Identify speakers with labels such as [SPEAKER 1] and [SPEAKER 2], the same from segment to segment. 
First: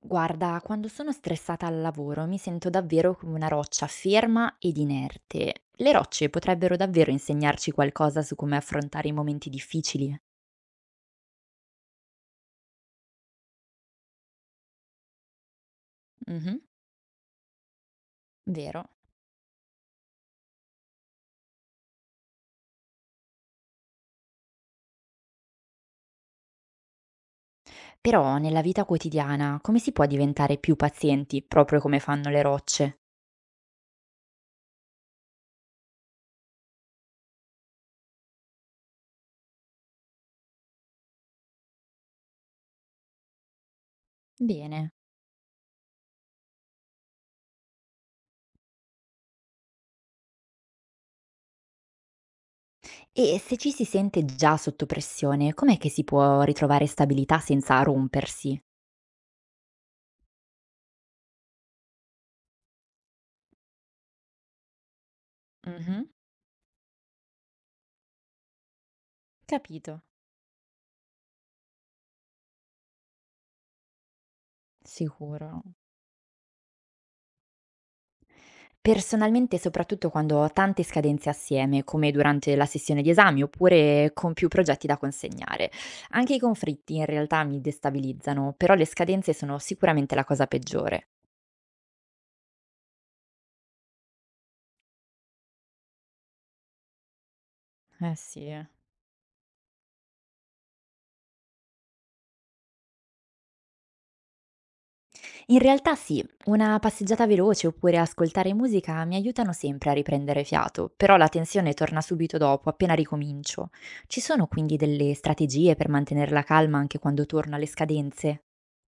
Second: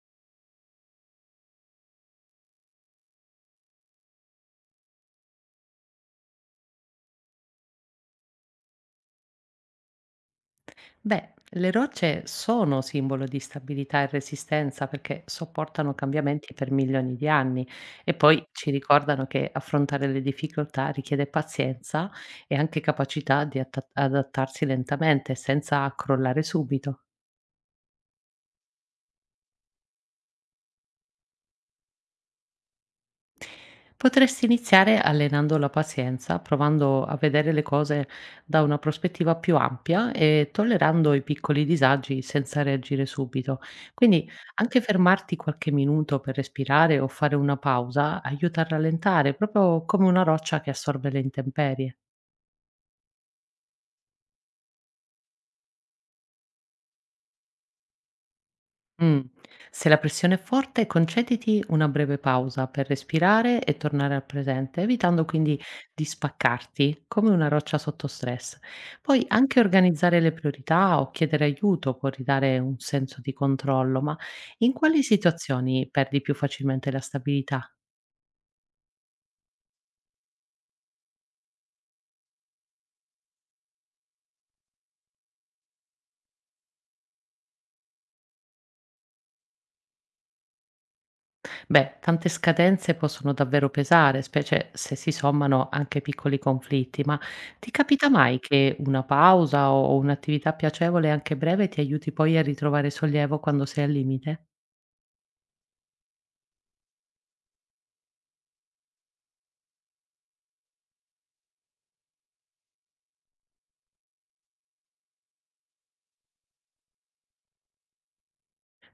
[SPEAKER 1] Guarda, quando sono stressata al lavoro mi sento davvero come una roccia ferma ed inerte. Le rocce potrebbero davvero insegnarci qualcosa su come affrontare i momenti difficili.
[SPEAKER 2] Beh, le rocce sono simbolo di stabilità e resistenza perché sopportano cambiamenti
[SPEAKER 1] Mhm,
[SPEAKER 2] per milioni di anni e poi ci
[SPEAKER 1] vero.
[SPEAKER 2] ricordano che affrontare le difficoltà richiede pazienza e anche capacità di adattarsi lentamente senza crollare subito.
[SPEAKER 1] Però nella vita quotidiana come si può diventare più pazienti, proprio come fanno le rocce?
[SPEAKER 2] Potresti iniziare allenando la pazienza, provando a vedere le cose da una prospettiva più ampia e tollerando i piccoli disagi senza reagire subito. Quindi anche
[SPEAKER 1] Bene.
[SPEAKER 2] fermarti qualche minuto per respirare o fare una pausa aiuta a rallentare, proprio come una roccia che assorbe le intemperie.
[SPEAKER 1] E se ci si sente già sotto pressione, com'è che si può ritrovare stabilità senza rompersi?
[SPEAKER 2] Mh. Se la pressione è forte, concediti una breve pausa per respirare e tornare al presente, evitando quindi
[SPEAKER 1] Mhm,
[SPEAKER 2] di spaccarti come una roccia sotto stress. Poi anche
[SPEAKER 1] capito.
[SPEAKER 2] organizzare le priorità o chiedere aiuto può ridare un senso di controllo, ma in quali
[SPEAKER 1] Sicuro.
[SPEAKER 2] situazioni perdi più facilmente la stabilità?
[SPEAKER 1] Personalmente, soprattutto quando ho tante scadenze assieme, come durante la sessione di esami oppure con più progetti da consegnare. Anche i conflitti in realtà mi destabilizzano, però le scadenze sono sicuramente la cosa peggiore.
[SPEAKER 2] Beh, tante scadenze possono davvero pesare, specie se si sommano anche piccoli conflitti, ma ti capita
[SPEAKER 1] Eh
[SPEAKER 2] mai
[SPEAKER 1] sì, eh.
[SPEAKER 2] che una pausa o un'attività piacevole, anche breve, ti aiuti poi a ritrovare sollievo quando sei al limite?
[SPEAKER 1] In realtà sì, una passeggiata veloce oppure ascoltare musica mi aiutano sempre a riprendere fiato, però la tensione torna subito dopo, appena ricomincio. Ci sono quindi delle strategie per mantenere la calma anche quando torno alle scadenze?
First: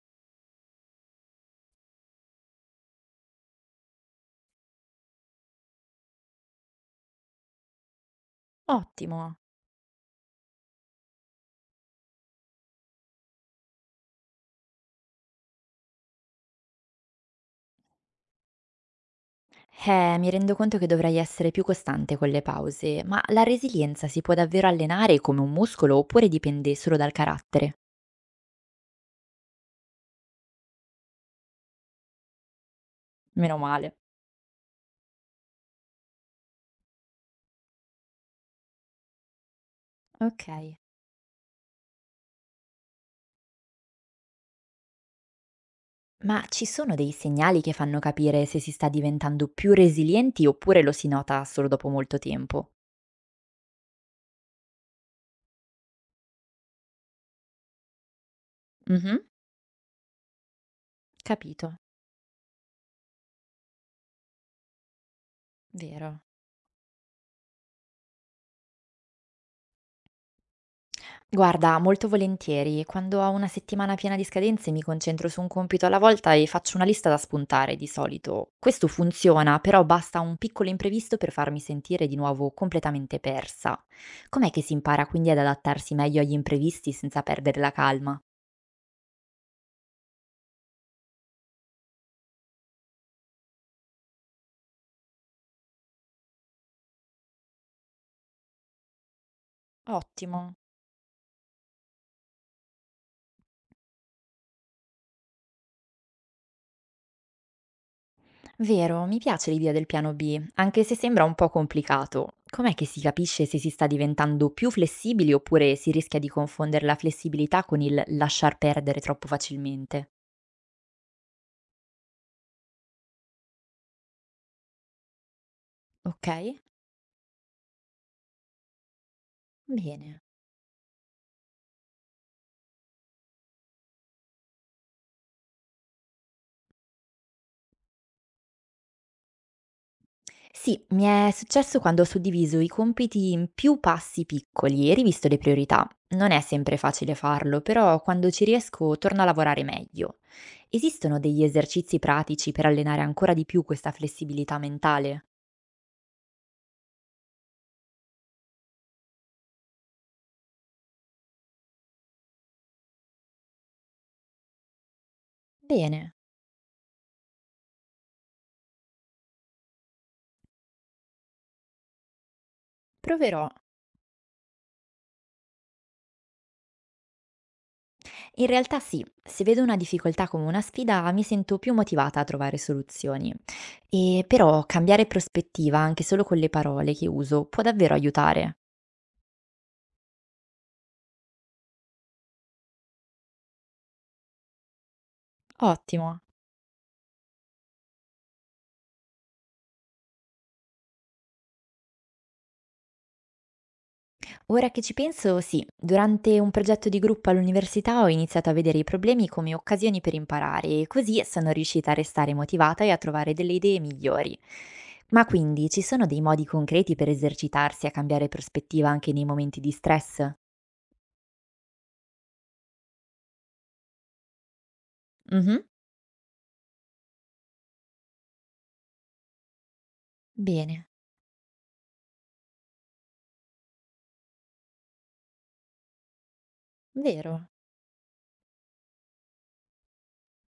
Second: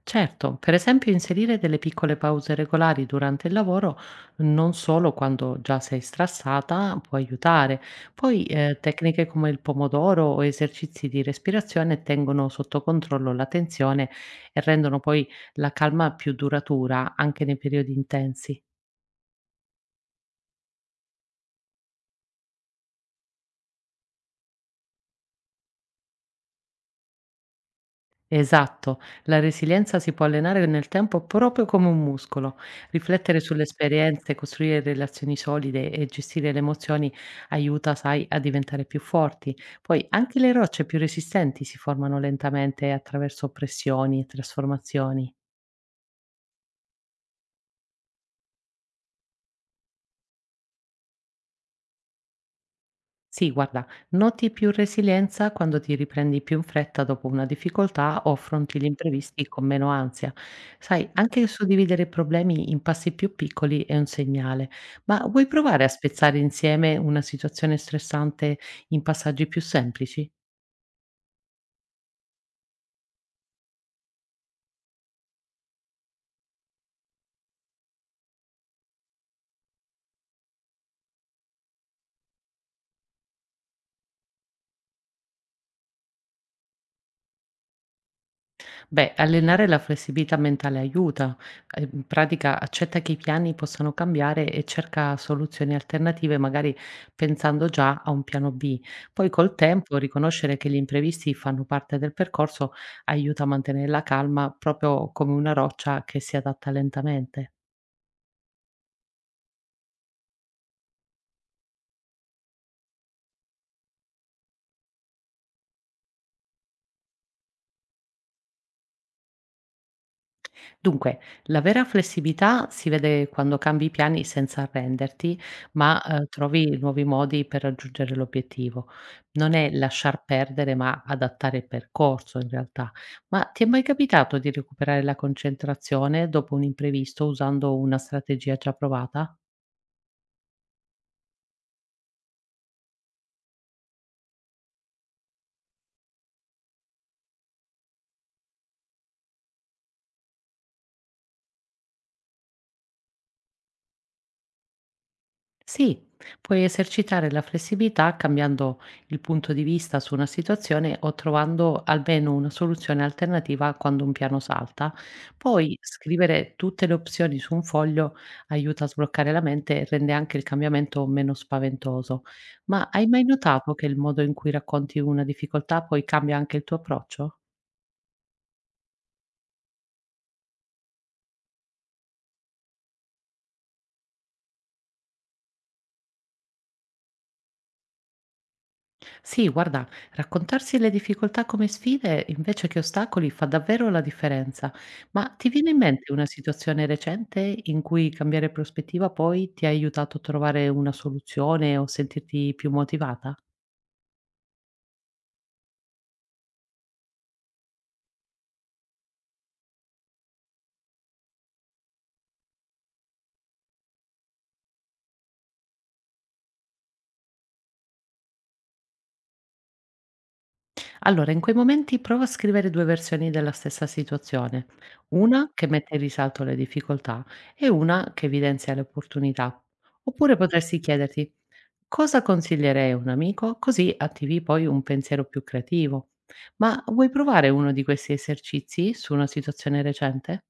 [SPEAKER 2] Certo, per esempio inserire delle piccole pause regolari durante il lavoro, non solo quando già sei strassata, può aiutare. Poi tecniche
[SPEAKER 1] Ottimo.
[SPEAKER 2] come il pomodoro o esercizi di respirazione tengono sotto controllo la tensione e rendono poi la calma più duratura anche nei periodi intensi.
[SPEAKER 1] Mi rendo conto che dovrei essere più costante con le pause, ma la resilienza si può davvero allenare come un muscolo oppure dipende solo dal carattere?
[SPEAKER 2] Esatto, la resilienza si può allenare nel tempo proprio come un muscolo. Riflettere
[SPEAKER 1] Meno
[SPEAKER 2] sulle
[SPEAKER 1] male.
[SPEAKER 2] esperienze, costruire relazioni solide e gestire le emozioni aiuta, sai, a diventare più forti. Poi anche
[SPEAKER 1] Ok.
[SPEAKER 2] le rocce più resistenti si formano lentamente attraverso pressioni e trasformazioni.
[SPEAKER 1] Ma ci sono dei segnali che fanno capire se si sta diventando più resilienti oppure lo si nota solo dopo molto tempo?
[SPEAKER 2] Sì, guarda, noti più resilienza quando ti riprendi più in fretta dopo una difficoltà o affronti gli
[SPEAKER 1] Mhm,
[SPEAKER 2] imprevisti con meno ansia. Sai, anche
[SPEAKER 1] capito,
[SPEAKER 2] suddividere problemi in passi più piccoli è un segnale, ma vuoi provare a
[SPEAKER 1] vero.
[SPEAKER 2] spezzare insieme una situazione stressante in passaggi più semplici?
[SPEAKER 1] Guarda, molto volentieri. Quando ho una settimana piena di scadenze mi concentro su un compito alla volta e faccio una lista da spuntare di solito. Questo funziona, però basta un piccolo imprevisto per farmi sentire di nuovo completamente persa. Com'è che si impara quindi ad adattarsi meglio agli imprevisti senza perdere la calma?
[SPEAKER 2] Beh, allenare la flessibilità mentale aiuta. In pratica accetta che i piani possano cambiare e cerca soluzioni alternative, magari pensando già a un piano B. Poi col tempo
[SPEAKER 1] Ottimo.
[SPEAKER 2] riconoscere che gli imprevisti fanno parte del percorso aiuta a mantenere la calma, proprio come una roccia che si adatta lentamente.
[SPEAKER 1] Vero, mi piace l'idea del piano B, anche se sembra un po' complicato. Com'è che si capisce se si sta diventando più flessibili oppure si rischia di confondere la flessibilità con il lasciar perdere troppo facilmente?
[SPEAKER 2] Dunque, la vera flessibilità si vede quando cambi i piani senza arrenderti, ma,
[SPEAKER 1] Okay,
[SPEAKER 2] trovi nuovi modi per raggiungere l'obiettivo. Non è
[SPEAKER 1] bene.
[SPEAKER 2] lasciar perdere, ma adattare il percorso in realtà. Ma ti è mai capitato di recuperare la concentrazione dopo un imprevisto usando una strategia già provata?
[SPEAKER 1] Sì, mi è successo quando ho suddiviso i compiti in più passi piccoli e rivisto le priorità. Non è sempre facile farlo, però quando ci riesco torno a lavorare meglio. Esistono degli esercizi pratici per allenare ancora di più questa flessibilità mentale?
[SPEAKER 2] Sì, puoi esercitare la flessibilità cambiando il punto di vista su una situazione o trovando almeno una soluzione alternativa quando un piano salta. Poi
[SPEAKER 1] Bene,
[SPEAKER 2] scrivere tutte le opzioni su un foglio aiuta a sbloccare la mente e rende anche il cambiamento meno spaventoso. Ma hai mai
[SPEAKER 1] proverò.
[SPEAKER 2] notato che il modo in cui racconti una difficoltà poi cambia anche il tuo approccio?
[SPEAKER 1] In realtà sì, se vedo una difficoltà come una sfida mi sento più motivata a trovare soluzioni. E però cambiare prospettiva anche solo con le parole che uso può davvero aiutare.
[SPEAKER 2] Sì, guarda, raccontarsi le difficoltà come sfide invece che ostacoli fa davvero la differenza. Ma ti viene in mente
[SPEAKER 1] Ottimo.
[SPEAKER 2] una situazione recente in cui cambiare prospettiva poi ti ha aiutato a trovare una soluzione o sentirti più motivata?
[SPEAKER 1] Ora che ci penso, sì, durante un progetto di gruppo all'università ho iniziato a vedere i problemi come occasioni per imparare e così sono riuscita a restare motivata e a trovare delle idee migliori. Ma quindi ci sono dei modi concreti per esercitarsi a cambiare prospettiva anche nei momenti di stress?
[SPEAKER 2] Allora, in quei momenti provo a scrivere 2 versioni della stessa situazione, una
[SPEAKER 1] Mhm,
[SPEAKER 2] che mette in risalto le difficoltà e una che evidenzia le opportunità. Oppure potresti
[SPEAKER 1] bene,
[SPEAKER 2] chiederti: "Cosa consiglierei a un amico?" Così attivi poi un pensiero più creativo. Ma vuoi
[SPEAKER 1] vero.
[SPEAKER 2] provare uno di questi esercizi su una situazione recente?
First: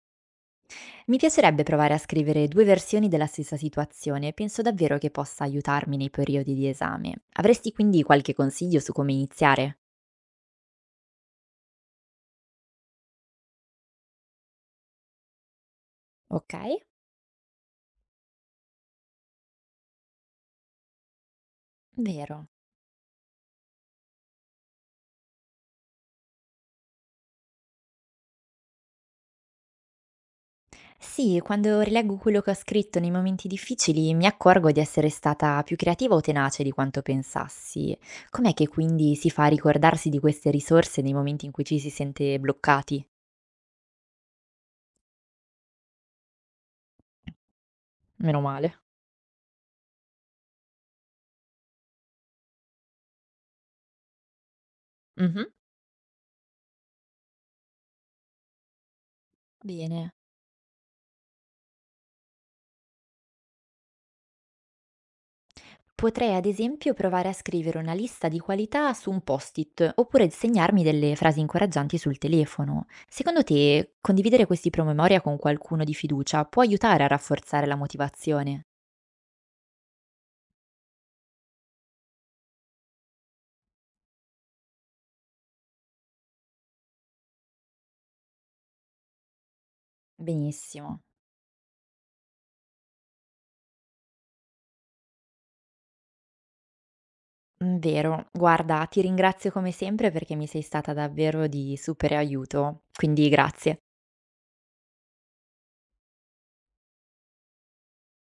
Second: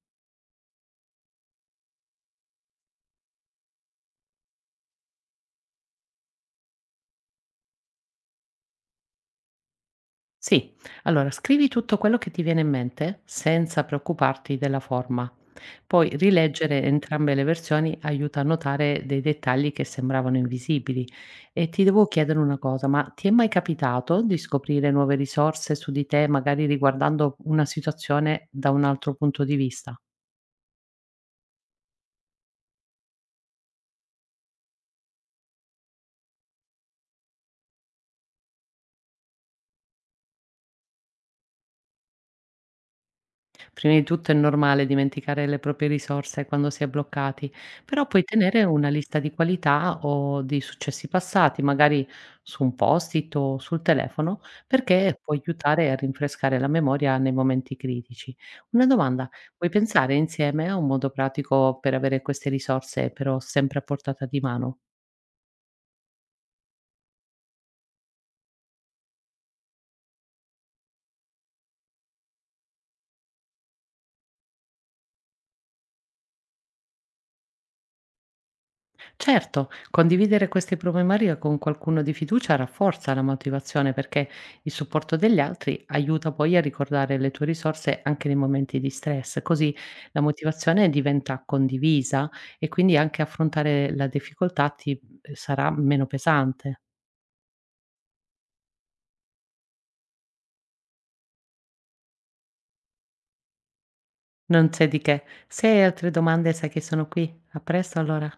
[SPEAKER 1] Mi piacerebbe provare a scrivere due versioni della stessa situazione, penso davvero che possa aiutarmi nei periodi di esame. Avresti quindi qualche consiglio su come iniziare?
[SPEAKER 2] Sì, allora scrivi tutto quello che ti viene in mente senza preoccuparti della forma. Poi
[SPEAKER 1] Ok,
[SPEAKER 2] rileggere entrambe le versioni aiuta a notare dei dettagli che sembravano invisibili. E ti devo chiedere
[SPEAKER 1] vero.
[SPEAKER 2] una cosa, ma ti è mai capitato di scoprire nuove risorse su di te, magari riguardando una situazione da un altro punto di vista?
[SPEAKER 1] Sì, quando rileggo quello che ho scritto nei momenti difficili mi accorgo di essere stata più creativa o tenace di quanto pensassi. Com'è che quindi si fa a ricordarsi di queste risorse nei momenti in cui ci si sente bloccati?
[SPEAKER 2] Prima di tutto è normale dimenticare le proprie risorse quando si è bloccati, però puoi
[SPEAKER 1] Meno
[SPEAKER 2] tenere
[SPEAKER 1] male.
[SPEAKER 2] una lista di qualità o di successi passati, magari su un post-it o sul telefono, perché può
[SPEAKER 1] Mhm.
[SPEAKER 2] aiutare a rinfrescare la memoria nei momenti critici. Una domanda, vuoi
[SPEAKER 1] Bene.
[SPEAKER 2] pensare insieme a un modo pratico per avere queste risorse però sempre a portata di mano?
[SPEAKER 1] Potrei ad esempio provare a scrivere una lista di qualità su un post-it oppure segnarmi delle frasi incoraggianti sul telefono. Secondo te, condividere questi promemoria con qualcuno di fiducia può aiutare a rafforzare la motivazione?
[SPEAKER 2] Certo, condividere queste problematiche con qualcuno di fiducia rafforza la motivazione perché il supporto degli altri aiuta poi a ricordare le tue risorse anche nei momenti di stress, così la motivazione
[SPEAKER 1] Benissimo.
[SPEAKER 2] diventa condivisa e quindi anche affrontare la difficoltà ti sarà meno pesante.
[SPEAKER 1] Vero. Guarda, ti ringrazio come sempre perché mi sei stata davvero di super aiuto, quindi grazie.
[SPEAKER 2] Non c'è di che. Se hai altre domande, sai che sono qui. A presto allora.